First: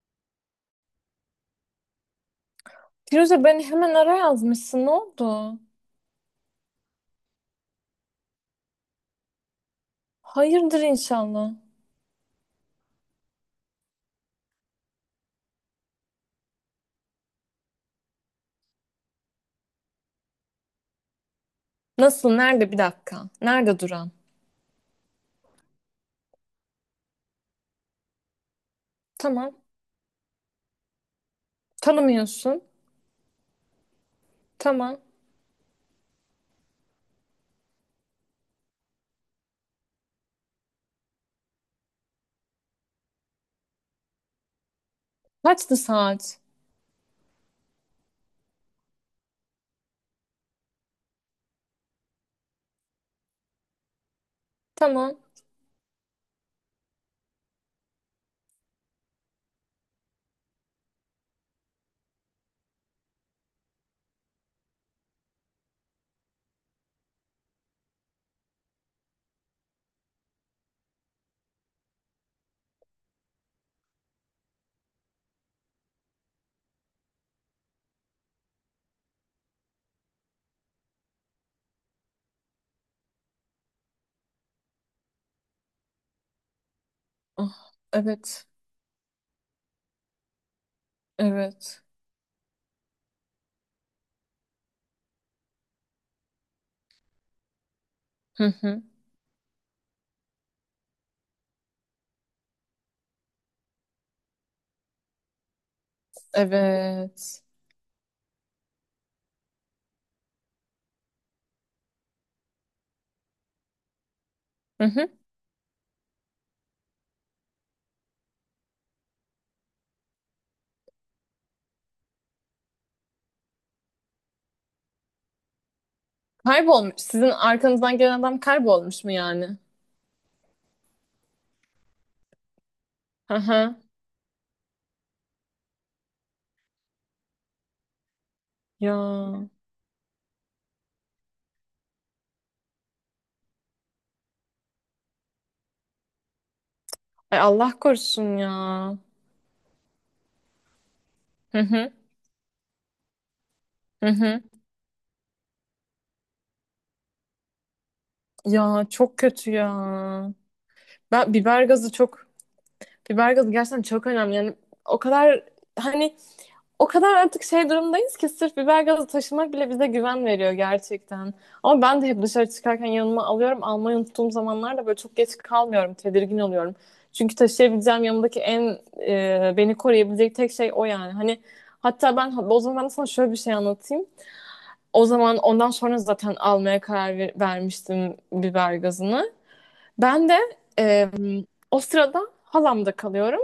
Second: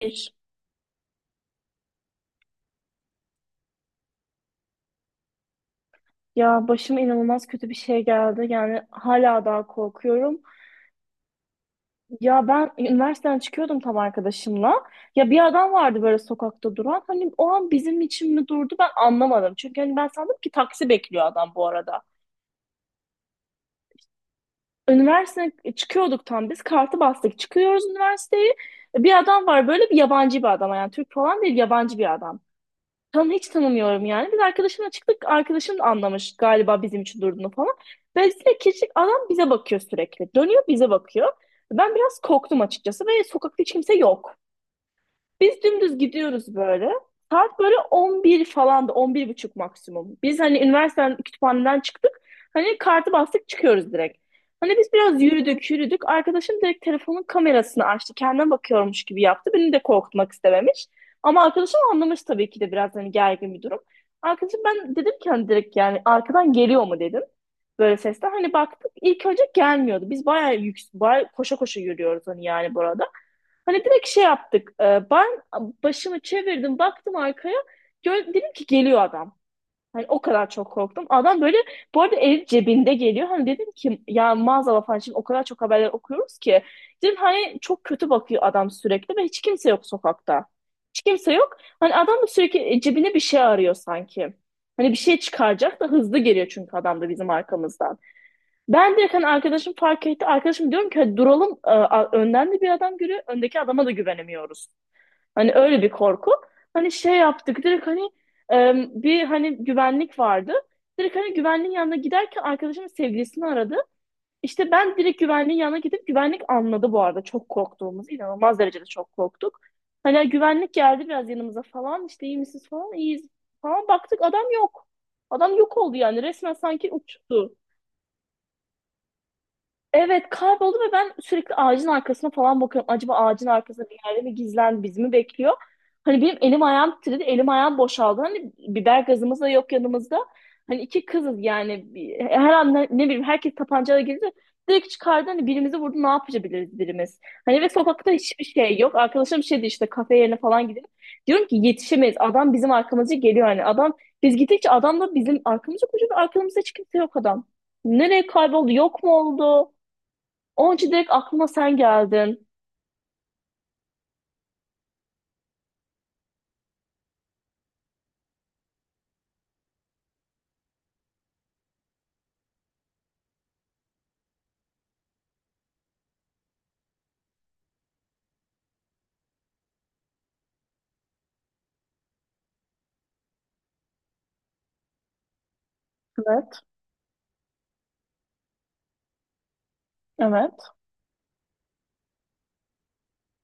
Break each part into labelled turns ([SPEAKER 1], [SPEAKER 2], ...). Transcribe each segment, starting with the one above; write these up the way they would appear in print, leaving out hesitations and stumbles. [SPEAKER 1] Bir.
[SPEAKER 2] Firuze beni hemen ara yazmışsın. Ne oldu?
[SPEAKER 1] Ya başıma inanılmaz kötü bir şey geldi. Yani hala daha korkuyorum.
[SPEAKER 2] Hayırdır inşallah.
[SPEAKER 1] Ya ben üniversiteden çıkıyordum tam arkadaşımla. Ya bir adam vardı böyle sokakta duran. Hani o an bizim için mi durdu ben anlamadım. Çünkü hani ben sandım ki taksi bekliyor adam bu arada.
[SPEAKER 2] Nasıl? Nerede? Bir dakika. Nerede duran?
[SPEAKER 1] Üniversiteden çıkıyorduk tam biz. Kartı bastık. Çıkıyoruz üniversiteyi. Bir adam
[SPEAKER 2] Tamam.
[SPEAKER 1] var böyle bir yabancı bir adam. Yani Türk falan değil yabancı bir adam.
[SPEAKER 2] Tanımıyorsun.
[SPEAKER 1] Tam hiç tanımıyorum yani. Biz arkadaşımla
[SPEAKER 2] Tamam.
[SPEAKER 1] çıktık. Arkadaşım da anlamış galiba bizim için durduğunu falan. Dolayısıyla kirçlik adam bize bakıyor sürekli. Dönüyor bize bakıyor. Ben biraz korktum açıkçası ve sokakta hiç kimse yok. Biz
[SPEAKER 2] Kaçtı
[SPEAKER 1] dümdüz
[SPEAKER 2] saat?
[SPEAKER 1] gidiyoruz böyle. Saat böyle 11 falan da 11 buçuk maksimum. Biz hani üniversiteden kütüphaneden çıktık. Hani kartı bastık çıkıyoruz direkt. Hani biz
[SPEAKER 2] Tamam.
[SPEAKER 1] biraz yürüdük yürüdük. Arkadaşım direkt telefonun kamerasını açtı. Kendine bakıyormuş gibi yaptı. Beni de korkutmak istememiş. Ama arkadaşım anlamış tabii ki de biraz hani gergin bir durum. Arkadaşım ben dedim ki hani direkt yani arkadan geliyor mu dedim. Böyle sesler hani baktık ilk önce gelmiyordu. Biz bayağı, bayağı koşa koşa yürüyoruz hani yani burada. Hani direkt şey yaptık. Ben başımı çevirdim, baktım arkaya. Gör, dedim ki geliyor adam. Hani o kadar çok korktum. Adam böyle bu arada el cebinde geliyor. Hani dedim ki ya maazallah falan şimdi o kadar çok haberler okuyoruz ki. Dedim hani
[SPEAKER 2] Ah,
[SPEAKER 1] çok kötü bakıyor
[SPEAKER 2] evet.
[SPEAKER 1] adam sürekli ve hiç kimse yok sokakta. Hiç kimse yok.
[SPEAKER 2] Evet.
[SPEAKER 1] Hani adam da sürekli cebine bir şey arıyor sanki. Hani bir şey çıkaracak da hızlı geliyor çünkü adam da bizim arkamızdan.
[SPEAKER 2] Hı hı.
[SPEAKER 1] Ben direkt hani arkadaşım fark etti. Arkadaşım diyorum ki "Hadi duralım. Önden de bir adam görüyor. Öndeki adama da güvenemiyoruz. Hani öyle bir korku. Hani şey
[SPEAKER 2] Evet.
[SPEAKER 1] yaptık. Direkt hani e, bir hani güvenlik vardı. Direkt hani güvenliğin yanına giderken arkadaşımın sevgilisini aradı. İşte
[SPEAKER 2] Hı
[SPEAKER 1] ben
[SPEAKER 2] hı.
[SPEAKER 1] direkt güvenliğin yanına gidip güvenlik anladı bu arada. Çok korktuğumuz. İnanılmaz derecede çok korktuk. Hani güvenlik geldi biraz yanımıza falan. İşte iyi misiniz falan. İyiyiz falan. Baktık adam yok. Adam yok oldu yani. Resmen sanki
[SPEAKER 2] Kaybolmuş. Sizin
[SPEAKER 1] uçtu.
[SPEAKER 2] arkanızdan gelen adam kaybolmuş mu yani?
[SPEAKER 1] Evet kayboldu ve ben sürekli ağacın arkasına falan bakıyorum. Acaba
[SPEAKER 2] Hı
[SPEAKER 1] ağacın
[SPEAKER 2] hı.
[SPEAKER 1] arkasında bir yerde mi gizlendi, bizi mi bekliyor? Hani benim elim ayağım titredi, elim ayağım boşaldı. Hani
[SPEAKER 2] Ya.
[SPEAKER 1] biber gazımız da yok yanımızda. Hani iki kızız yani her an ne bileyim herkes tabancayla girdi. Direkt çıkardı hani birimizi vurdu ne yapabiliriz birimiz.
[SPEAKER 2] Ay
[SPEAKER 1] Hani ve
[SPEAKER 2] Allah
[SPEAKER 1] sokakta
[SPEAKER 2] korusun
[SPEAKER 1] hiçbir
[SPEAKER 2] ya.
[SPEAKER 1] şey yok. Arkadaşım şey dedi işte kafe yerine falan gidelim. Diyorum ki
[SPEAKER 2] Hı hı.
[SPEAKER 1] yetişemeyiz. Adam bizim arkamızda geliyor hani.
[SPEAKER 2] Hı
[SPEAKER 1] Biz
[SPEAKER 2] hı.
[SPEAKER 1] gittikçe adam da bizim arkamızda koşuyor. Ve arkamızda hiç kimse yok adam. Nereye kayboldu?
[SPEAKER 2] Ya
[SPEAKER 1] Yok mu
[SPEAKER 2] çok kötü
[SPEAKER 1] oldu?
[SPEAKER 2] ya.
[SPEAKER 1] Onun için direkt
[SPEAKER 2] Ben
[SPEAKER 1] aklıma
[SPEAKER 2] biber
[SPEAKER 1] sen
[SPEAKER 2] gazı çok.
[SPEAKER 1] geldin.
[SPEAKER 2] Biber gazı gerçekten çok önemli. Yani o kadar, hani, o kadar artık şey durumdayız ki sırf biber gazı taşımak bile bize güven veriyor gerçekten. Ama ben de hep dışarı çıkarken yanıma alıyorum. Almayı unuttuğum zamanlarda böyle çok geç kalmıyorum. Tedirgin oluyorum. Çünkü taşıyabileceğim yanımdaki en beni koruyabilecek tek şey o yani. Hani hatta ben o zaman ben sana şöyle bir şey anlatayım. O zaman ondan sonra zaten
[SPEAKER 1] Evet.
[SPEAKER 2] almaya vermiştim biber gazını. Ben de
[SPEAKER 1] Evet.
[SPEAKER 2] e, o sırada halamda kalıyorum.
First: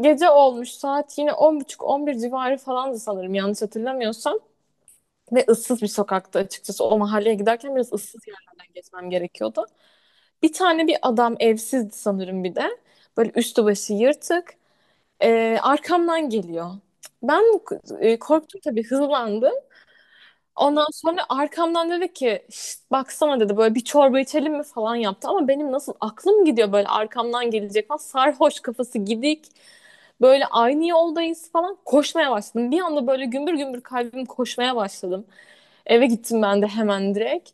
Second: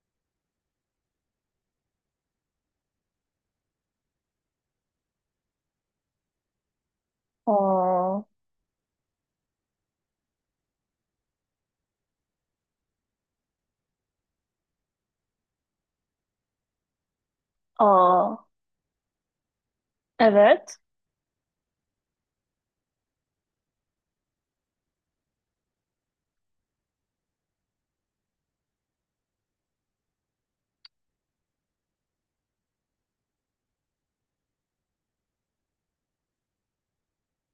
[SPEAKER 2] Gece olmuş, saat yine on buçuk on bir civarı falandı sanırım, yanlış hatırlamıyorsam. Ve ıssız bir sokakta, açıkçası o mahalleye giderken biraz
[SPEAKER 1] Aa,
[SPEAKER 2] ıssız yerlerden geçmem gerekiyordu. Bir tane bir adam evsizdi sanırım bir de. Böyle üstü başı yırtık. Arkamdan geliyor. Ben
[SPEAKER 1] aa,
[SPEAKER 2] korktum tabii, hızlandım.
[SPEAKER 1] evet.
[SPEAKER 2] Ondan sonra arkamdan dedi ki "Şşt, baksana" dedi, böyle "bir çorba içelim mi" falan yaptı. Ama benim nasıl aklım gidiyor, böyle arkamdan gelecek falan, sarhoş kafası gidik. Böyle aynı yoldayız falan, koşmaya başladım. Bir anda böyle gümbür gümbür kalbim, koşmaya başladım. Eve gittim ben de hemen direkt.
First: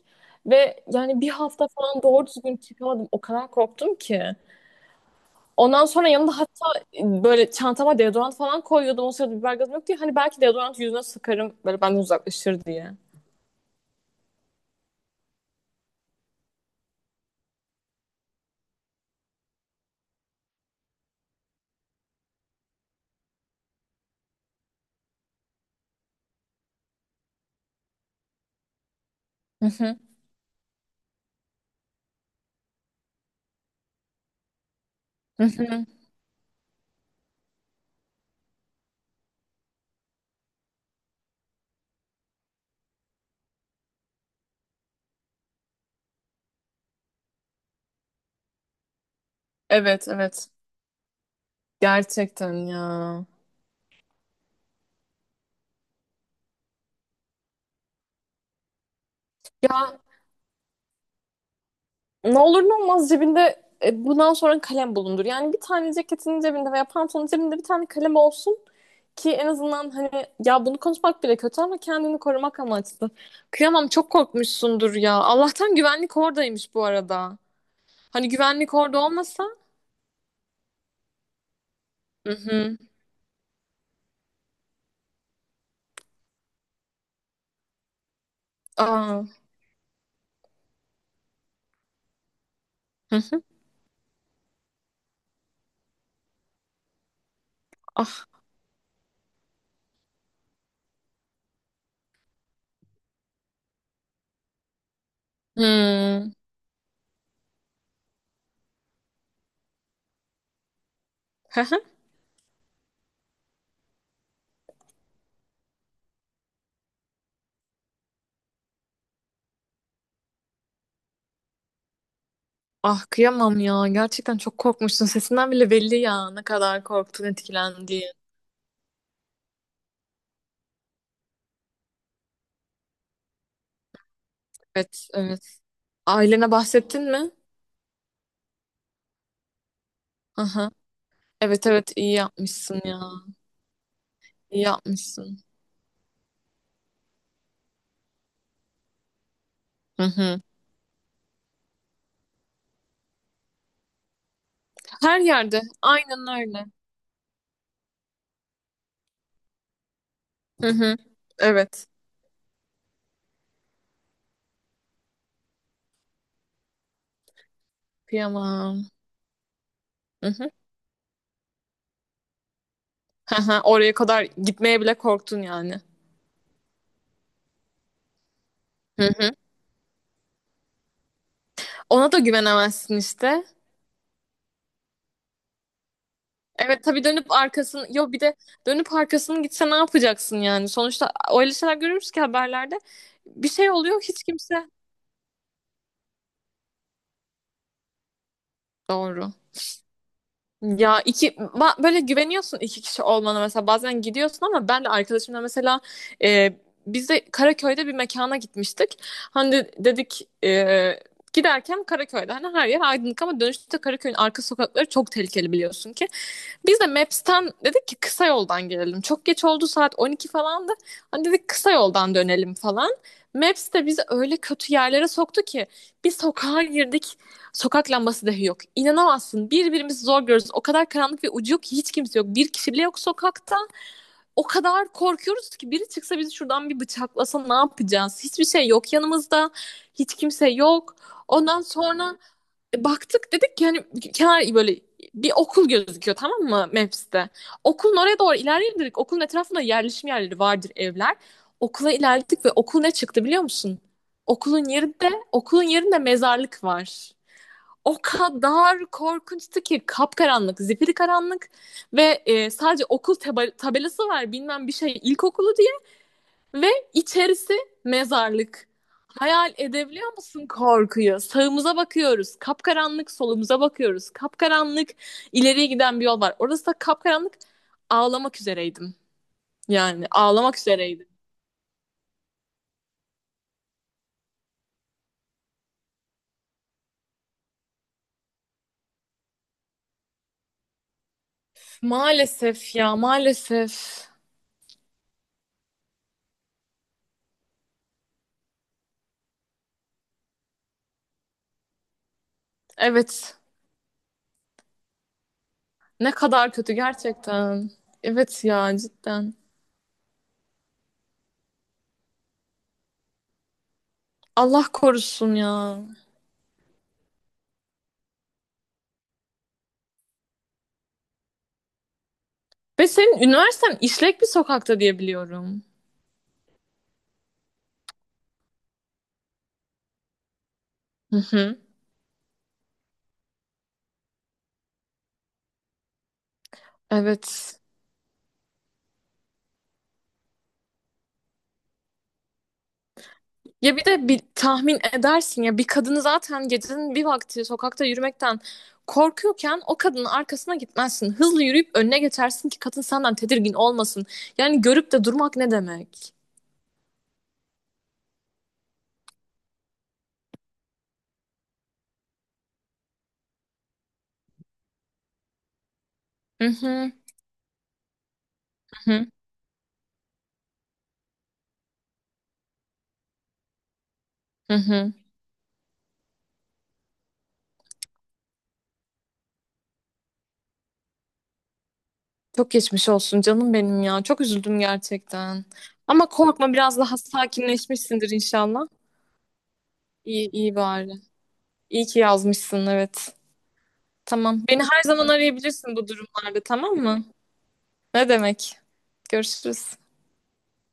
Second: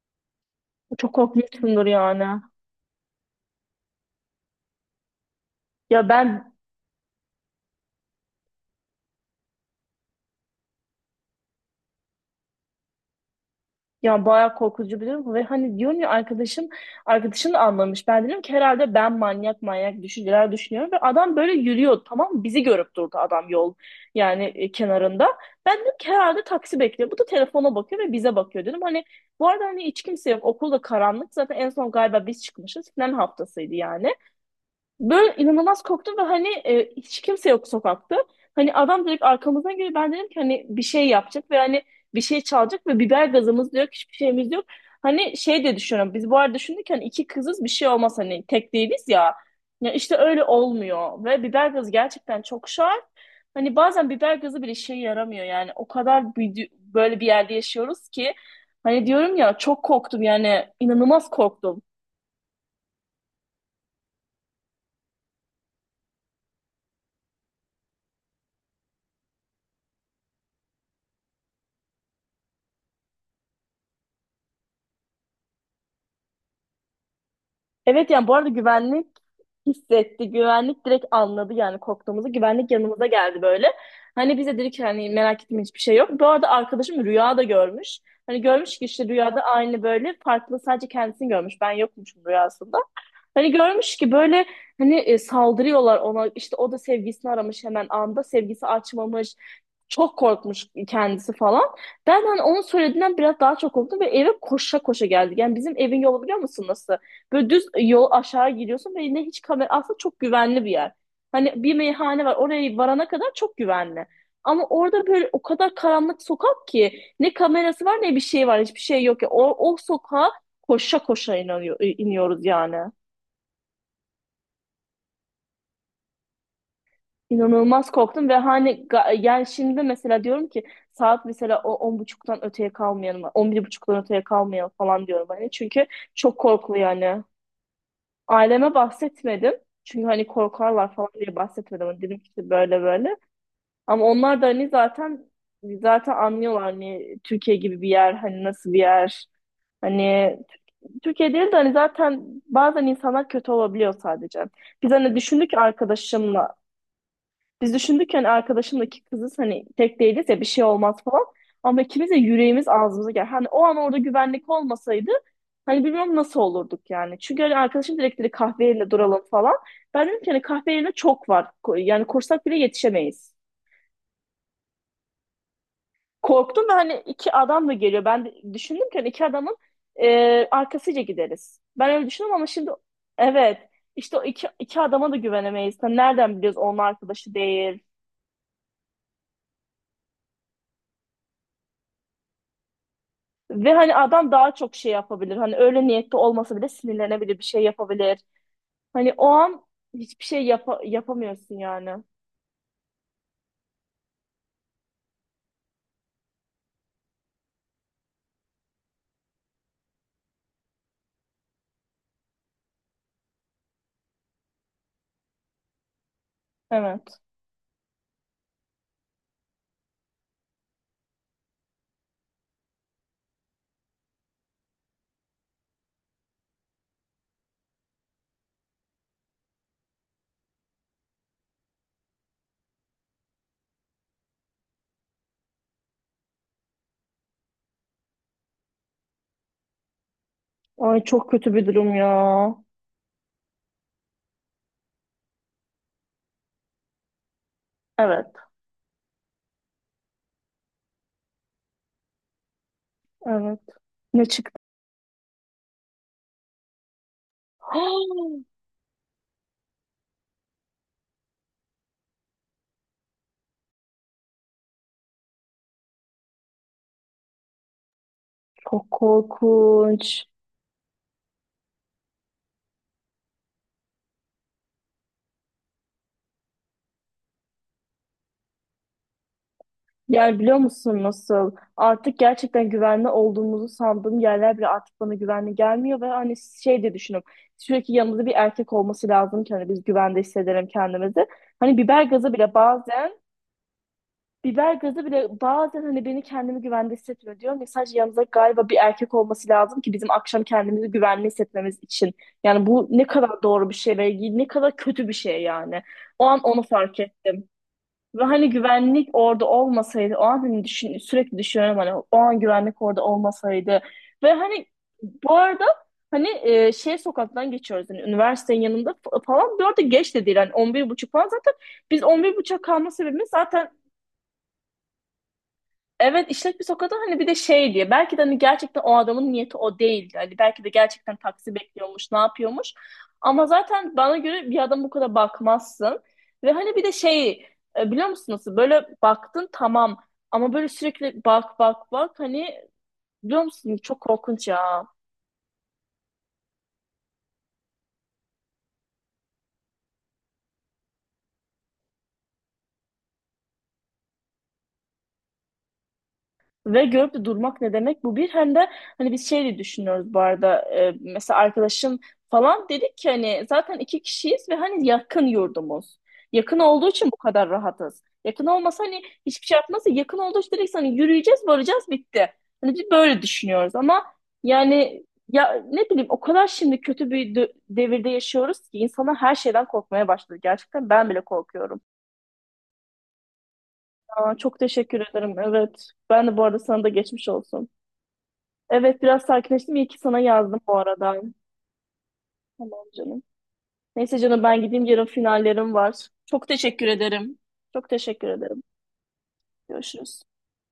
[SPEAKER 2] Ve
[SPEAKER 1] Çok
[SPEAKER 2] yani bir hafta
[SPEAKER 1] korkmuşsundur
[SPEAKER 2] falan doğru
[SPEAKER 1] yani.
[SPEAKER 2] düzgün çıkamadım. O kadar korktum ki. Ondan sonra
[SPEAKER 1] Ya
[SPEAKER 2] yanımda
[SPEAKER 1] ben
[SPEAKER 2] hatta böyle çantama deodorant falan koyuyordum. O sırada biber gazım yoktu ya. Hani belki deodorant yüzüne sıkarım, böyle benden uzaklaşır diye.
[SPEAKER 1] Ya bayağı korkutucu biliyorum ve hani diyorum ya arkadaşım da anlamış. Ben dedim ki herhalde ben manyak manyak düşünceler düşünüyorum ve adam böyle yürüyor tamam mı? Bizi görüp durdu adam yol kenarında. Ben dedim ki herhalde taksi bekliyor. Bu da telefona bakıyor ve bize bakıyor dedim. Hani bu arada
[SPEAKER 2] Hı
[SPEAKER 1] hani
[SPEAKER 2] hı.
[SPEAKER 1] hiç kimse yok. Okul da karanlık. Zaten en son galiba biz çıkmışız. Final haftasıydı yani. Böyle
[SPEAKER 2] Hı
[SPEAKER 1] inanılmaz
[SPEAKER 2] hı.
[SPEAKER 1] korktum ve hani hiç kimse yok sokakta. Hani adam direkt arkamızdan geliyor. Ben dedim ki hani bir şey yapacak ve hani bir şey çalacak ve biber gazımız da yok, hiçbir şeyimiz yok. Hani şey de düşünüyorum. Biz bu arada düşündük ki hani iki kızız bir şey olmaz hani tek değiliz ya. Ya
[SPEAKER 2] Evet,
[SPEAKER 1] işte öyle
[SPEAKER 2] evet.
[SPEAKER 1] olmuyor ve biber gazı gerçekten
[SPEAKER 2] Gerçekten
[SPEAKER 1] çok şart.
[SPEAKER 2] ya.
[SPEAKER 1] Hani bazen biber gazı bile işe yaramıyor yani. O kadar böyle bir yerde yaşıyoruz ki hani diyorum ya çok
[SPEAKER 2] Ya,
[SPEAKER 1] korktum yani inanılmaz korktum.
[SPEAKER 2] ne olur ne olmaz cebinde bundan sonra kalem bulundur. Yani bir tane ceketinin cebinde veya pantolonun cebinde bir tane kalem olsun ki en azından, hani, ya bunu konuşmak bile kötü ama kendini korumak amaçlı. Kıyamam, çok korkmuşsundur ya. Allah'tan güvenlik oradaymış bu arada.
[SPEAKER 1] Evet yani
[SPEAKER 2] Hani
[SPEAKER 1] bu arada
[SPEAKER 2] güvenlik orada
[SPEAKER 1] güvenlik
[SPEAKER 2] olmasa?
[SPEAKER 1] hissetti. Güvenlik direkt anladı yani
[SPEAKER 2] Hı
[SPEAKER 1] korktuğumuzu. Güvenlik
[SPEAKER 2] hı.
[SPEAKER 1] yanımıza geldi böyle. Hani bize dedik ki hani merak etme hiçbir şey yok. Bu arada arkadaşım rüya da görmüş. Hani görmüş ki işte
[SPEAKER 2] Aa.
[SPEAKER 1] rüyada aynı böyle farklı sadece kendisini görmüş. Ben yokmuşum rüyasında.
[SPEAKER 2] Hı hı.
[SPEAKER 1] Hani görmüş ki böyle hani saldırıyorlar ona. İşte o da sevgisini aramış hemen anda.
[SPEAKER 2] Ah.
[SPEAKER 1] Sevgisi açmamış. Çok korkmuş kendisi falan. Ben hani onun söylediğinden biraz daha çok korktum ve eve koşa koşa geldik. Yani bizim evin yolu
[SPEAKER 2] Hı.
[SPEAKER 1] biliyor musun nasıl? Böyle düz yol aşağı gidiyorsun ve yine hiç kamera aslında çok güvenli bir yer. Hani
[SPEAKER 2] Hı
[SPEAKER 1] bir
[SPEAKER 2] hı.
[SPEAKER 1] meyhane var oraya varana kadar çok güvenli. Ama orada böyle o kadar karanlık sokak ki ne kamerası var ne bir şey var hiçbir şey yok ya. O sokağa koşa koşa iniyoruz yani.
[SPEAKER 2] Ah kıyamam ya. Gerçekten çok korkmuşsun. Sesinden bile belli ya ne kadar korktun,
[SPEAKER 1] İnanılmaz
[SPEAKER 2] etkilendiğin.
[SPEAKER 1] korktum ve hani yani şimdi mesela diyorum ki saat mesela o on buçuktan öteye kalmayalım, on bir buçuktan öteye kalmayalım falan
[SPEAKER 2] Evet,
[SPEAKER 1] diyorum hani
[SPEAKER 2] evet.
[SPEAKER 1] çünkü çok
[SPEAKER 2] Ailene
[SPEAKER 1] korkulu
[SPEAKER 2] bahsettin
[SPEAKER 1] yani.
[SPEAKER 2] mi?
[SPEAKER 1] Aileme bahsetmedim çünkü hani
[SPEAKER 2] Aha.
[SPEAKER 1] korkarlar falan diye
[SPEAKER 2] Evet,
[SPEAKER 1] bahsetmedim.
[SPEAKER 2] evet,
[SPEAKER 1] Hani
[SPEAKER 2] iyi
[SPEAKER 1] dedim ki işte
[SPEAKER 2] yapmışsın
[SPEAKER 1] böyle
[SPEAKER 2] ya.
[SPEAKER 1] böyle ama onlar da
[SPEAKER 2] İyi
[SPEAKER 1] hani zaten
[SPEAKER 2] yapmışsın.
[SPEAKER 1] zaten anlıyorlar hani Türkiye gibi bir yer hani nasıl bir yer
[SPEAKER 2] Hı
[SPEAKER 1] hani
[SPEAKER 2] hı.
[SPEAKER 1] Türkiye değil de hani zaten bazen insanlar kötü olabiliyor sadece. Biz hani
[SPEAKER 2] Her
[SPEAKER 1] düşündük
[SPEAKER 2] yerde. Aynen
[SPEAKER 1] arkadaşımla
[SPEAKER 2] öyle.
[SPEAKER 1] biz düşündük ki hani arkadaşımdaki kızız hani tek değiliz ya bir şey
[SPEAKER 2] Hı
[SPEAKER 1] olmaz
[SPEAKER 2] hı.
[SPEAKER 1] falan. Ama
[SPEAKER 2] Evet.
[SPEAKER 1] ikimiz de yüreğimiz ağzımıza gel. Hani o an orada güvenlik olmasaydı hani bilmiyorum nasıl olurduk yani. Çünkü hani arkadaşım direkt dedi kahve
[SPEAKER 2] Kıyamam.
[SPEAKER 1] yerine duralım falan. Ben dedim
[SPEAKER 2] Hı
[SPEAKER 1] ki hani
[SPEAKER 2] hı.
[SPEAKER 1] kahve yerine çok var. Yani kursak bile yetişemeyiz.
[SPEAKER 2] Hı hı. Oraya kadar gitmeye bile korktun yani.
[SPEAKER 1] Korktum ve hani iki adam da geliyor. Ben de düşündüm ki hani
[SPEAKER 2] Hı
[SPEAKER 1] iki
[SPEAKER 2] hı.
[SPEAKER 1] adamın arkasıyla gideriz. Ben öyle
[SPEAKER 2] Ona da
[SPEAKER 1] düşündüm ama şimdi
[SPEAKER 2] güvenemezsin işte.
[SPEAKER 1] evet işte o iki adama da güvenemeyiz. Hani nereden biliyoruz onun
[SPEAKER 2] Evet tabii, dönüp
[SPEAKER 1] arkadaşı değil.
[SPEAKER 2] arkasını, yo bir de dönüp arkasını gitse ne yapacaksın yani? Sonuçta öyle şeyler görürüz ki haberlerde. Bir şey
[SPEAKER 1] Ve hani
[SPEAKER 2] oluyor, hiç
[SPEAKER 1] adam daha
[SPEAKER 2] kimse.
[SPEAKER 1] çok şey yapabilir. Hani öyle niyetli olmasa bile sinirlenebilir, bir şey yapabilir. Hani o
[SPEAKER 2] Doğru.
[SPEAKER 1] an hiçbir şey
[SPEAKER 2] Ya
[SPEAKER 1] yapamıyorsun
[SPEAKER 2] böyle
[SPEAKER 1] yani.
[SPEAKER 2] güveniyorsun iki kişi olmana, mesela bazen gidiyorsun, ama ben de arkadaşımla mesela e, biz de Karaköy'de bir mekana gitmiştik. Dedik giderken Karaköy'de hani her yer aydınlık, ama dönüşte Karaköy'ün arka sokakları çok tehlikeli biliyorsun ki. Biz de
[SPEAKER 1] Evet.
[SPEAKER 2] Maps'ten dedik ki kısa yoldan gelelim. Çok geç oldu, saat 12 falandı. Hani dedik kısa yoldan dönelim falan. Maps de bizi öyle kötü yerlere soktu ki bir sokağa girdik. Sokak lambası dahi yok. İnanamazsın. Birbirimizi zor görürüz. O kadar karanlık ve ucu yok ki, hiç kimse yok. Bir kişi bile yok sokakta. O kadar korkuyoruz ki biri çıksa bizi şuradan bir bıçaklasa ne yapacağız? Hiçbir şey yok yanımızda. Hiç kimse yok.
[SPEAKER 1] Ay çok kötü
[SPEAKER 2] Ondan
[SPEAKER 1] bir durum ya.
[SPEAKER 2] sonra baktık dedik ki hani kenar böyle bir okul gözüküyor, tamam mı, Maps'te. Okulun oraya
[SPEAKER 1] Evet,
[SPEAKER 2] doğru ilerleyelim dedik. Okulun etrafında yerleşim yerleri vardır, evler. Okula ilerledik ve okul ne çıktı biliyor
[SPEAKER 1] evet.
[SPEAKER 2] musun?
[SPEAKER 1] Ne çıktı?
[SPEAKER 2] Okulun yerinde, okulun yerinde mezarlık var. O kadar korkunçtu ki, kapkaranlık, zifiri karanlık ve sadece tabelası var, bilmem bir şey ilkokulu, ve içerisi mezarlık.
[SPEAKER 1] Çok
[SPEAKER 2] Hayal edebiliyor
[SPEAKER 1] korkunç.
[SPEAKER 2] musun korkuyu? Sağımıza bakıyoruz, kapkaranlık, solumuza bakıyoruz, kapkaranlık, ileriye giden bir yol var. Orası da kapkaranlık, ağlamak üzereydim. Yani
[SPEAKER 1] Yani biliyor
[SPEAKER 2] ağlamak
[SPEAKER 1] musun
[SPEAKER 2] üzereydim.
[SPEAKER 1] nasıl? Artık gerçekten güvenli olduğumuzu sandığım yerler bile artık bana güvenli gelmiyor ve hani şey de düşünüyorum. Sürekli yanımızda bir erkek olması lazım ki hani biz güvende hissedelim kendimizi. Hani biber gazı bile
[SPEAKER 2] Maalesef ya,
[SPEAKER 1] bazen
[SPEAKER 2] maalesef.
[SPEAKER 1] Biber gazı bile bazen hani beni kendimi güvende hissetmiyor diyorum. Ya, sadece yanımızda galiba bir erkek olması lazım ki bizim akşam kendimizi güvenli hissetmemiz için. Yani bu ne
[SPEAKER 2] Evet,
[SPEAKER 1] kadar doğru bir şey ve ne kadar kötü bir şey yani.
[SPEAKER 2] ne
[SPEAKER 1] O an
[SPEAKER 2] kadar
[SPEAKER 1] onu
[SPEAKER 2] kötü
[SPEAKER 1] fark ettim.
[SPEAKER 2] gerçekten.
[SPEAKER 1] Ve
[SPEAKER 2] Evet
[SPEAKER 1] hani
[SPEAKER 2] ya,
[SPEAKER 1] güvenlik
[SPEAKER 2] cidden.
[SPEAKER 1] orada olmasaydı, o an hani düşün, sürekli düşünüyorum hani o an güvenlik orada olmasaydı. Ve
[SPEAKER 2] Allah
[SPEAKER 1] hani
[SPEAKER 2] korusun
[SPEAKER 1] bu
[SPEAKER 2] ya.
[SPEAKER 1] arada hani şey sokaktan geçiyoruz hani üniversitenin yanında falan. Bu arada geç de değil hani 11 buçuk falan zaten biz 11 buçuk
[SPEAKER 2] Ve
[SPEAKER 1] kalma
[SPEAKER 2] senin
[SPEAKER 1] sebebimiz zaten.
[SPEAKER 2] üniversiten işlek bir sokakta diye biliyorum.
[SPEAKER 1] Evet işlek bir sokakta hani bir de şey diye belki de hani gerçekten o adamın niyeti o değildi. Hani belki de gerçekten
[SPEAKER 2] Hı
[SPEAKER 1] taksi
[SPEAKER 2] hı.
[SPEAKER 1] bekliyormuş, ne yapıyormuş. Ama zaten bana göre bir adam bu kadar bakmazsın. Ve hani bir de şey
[SPEAKER 2] Evet.
[SPEAKER 1] biliyor musun nasıl böyle baktın tamam ama böyle sürekli bak bak bak hani biliyor musun
[SPEAKER 2] Ya bir
[SPEAKER 1] çok
[SPEAKER 2] de bir
[SPEAKER 1] korkunç
[SPEAKER 2] tahmin
[SPEAKER 1] ya.
[SPEAKER 2] edersin ya, bir kadını zaten gecenin bir vakti sokakta yürümekten korkuyorken o kadının arkasına gitmezsin. Hızlı yürüyüp önüne geçersin ki kadın senden tedirgin olmasın. Yani görüp de durmak ne demek?
[SPEAKER 1] Ve görüp de durmak ne demek bu bir hem de hani biz şey de düşünüyoruz bu arada mesela arkadaşım falan dedik ki hani zaten iki kişiyiz ve hani yakın yurdumuz.
[SPEAKER 2] Hı
[SPEAKER 1] Yakın olduğu
[SPEAKER 2] hı,
[SPEAKER 1] için bu kadar rahatız. Yakın olmasa hani
[SPEAKER 2] hı
[SPEAKER 1] hiçbir şey yapmazsa yakın olduğu için direkt hani yürüyeceğiz varacağız bitti. Hani biz böyle düşünüyoruz ama
[SPEAKER 2] hı, hı.
[SPEAKER 1] yani ya ne bileyim o kadar şimdi kötü bir devirde yaşıyoruz ki insanlar her şeyden korkmaya başladı. Gerçekten ben bile korkuyorum.
[SPEAKER 2] Çok geçmiş olsun canım benim ya. Çok
[SPEAKER 1] Aa,
[SPEAKER 2] üzüldüm
[SPEAKER 1] çok teşekkür ederim.
[SPEAKER 2] gerçekten.
[SPEAKER 1] Evet.
[SPEAKER 2] Ama
[SPEAKER 1] Ben de bu
[SPEAKER 2] korkma,
[SPEAKER 1] arada
[SPEAKER 2] biraz
[SPEAKER 1] sana da
[SPEAKER 2] daha
[SPEAKER 1] geçmiş olsun.
[SPEAKER 2] sakinleşmişsindir inşallah.
[SPEAKER 1] Evet biraz sakinleştim. İyi ki sana
[SPEAKER 2] İyi, iyi
[SPEAKER 1] yazdım bu
[SPEAKER 2] bari.
[SPEAKER 1] arada.
[SPEAKER 2] İyi ki yazmışsın,
[SPEAKER 1] Tamam
[SPEAKER 2] evet.
[SPEAKER 1] canım. Neyse
[SPEAKER 2] Tamam.
[SPEAKER 1] canım ben
[SPEAKER 2] Beni her
[SPEAKER 1] gideyim. Yarın
[SPEAKER 2] zaman
[SPEAKER 1] finallerim
[SPEAKER 2] arayabilirsin bu
[SPEAKER 1] var.
[SPEAKER 2] durumlarda,
[SPEAKER 1] Çok
[SPEAKER 2] tamam
[SPEAKER 1] teşekkür
[SPEAKER 2] mı?
[SPEAKER 1] ederim. Çok
[SPEAKER 2] Ne
[SPEAKER 1] teşekkür
[SPEAKER 2] demek?
[SPEAKER 1] ederim.
[SPEAKER 2] Görüşürüz.
[SPEAKER 1] Görüşürüz.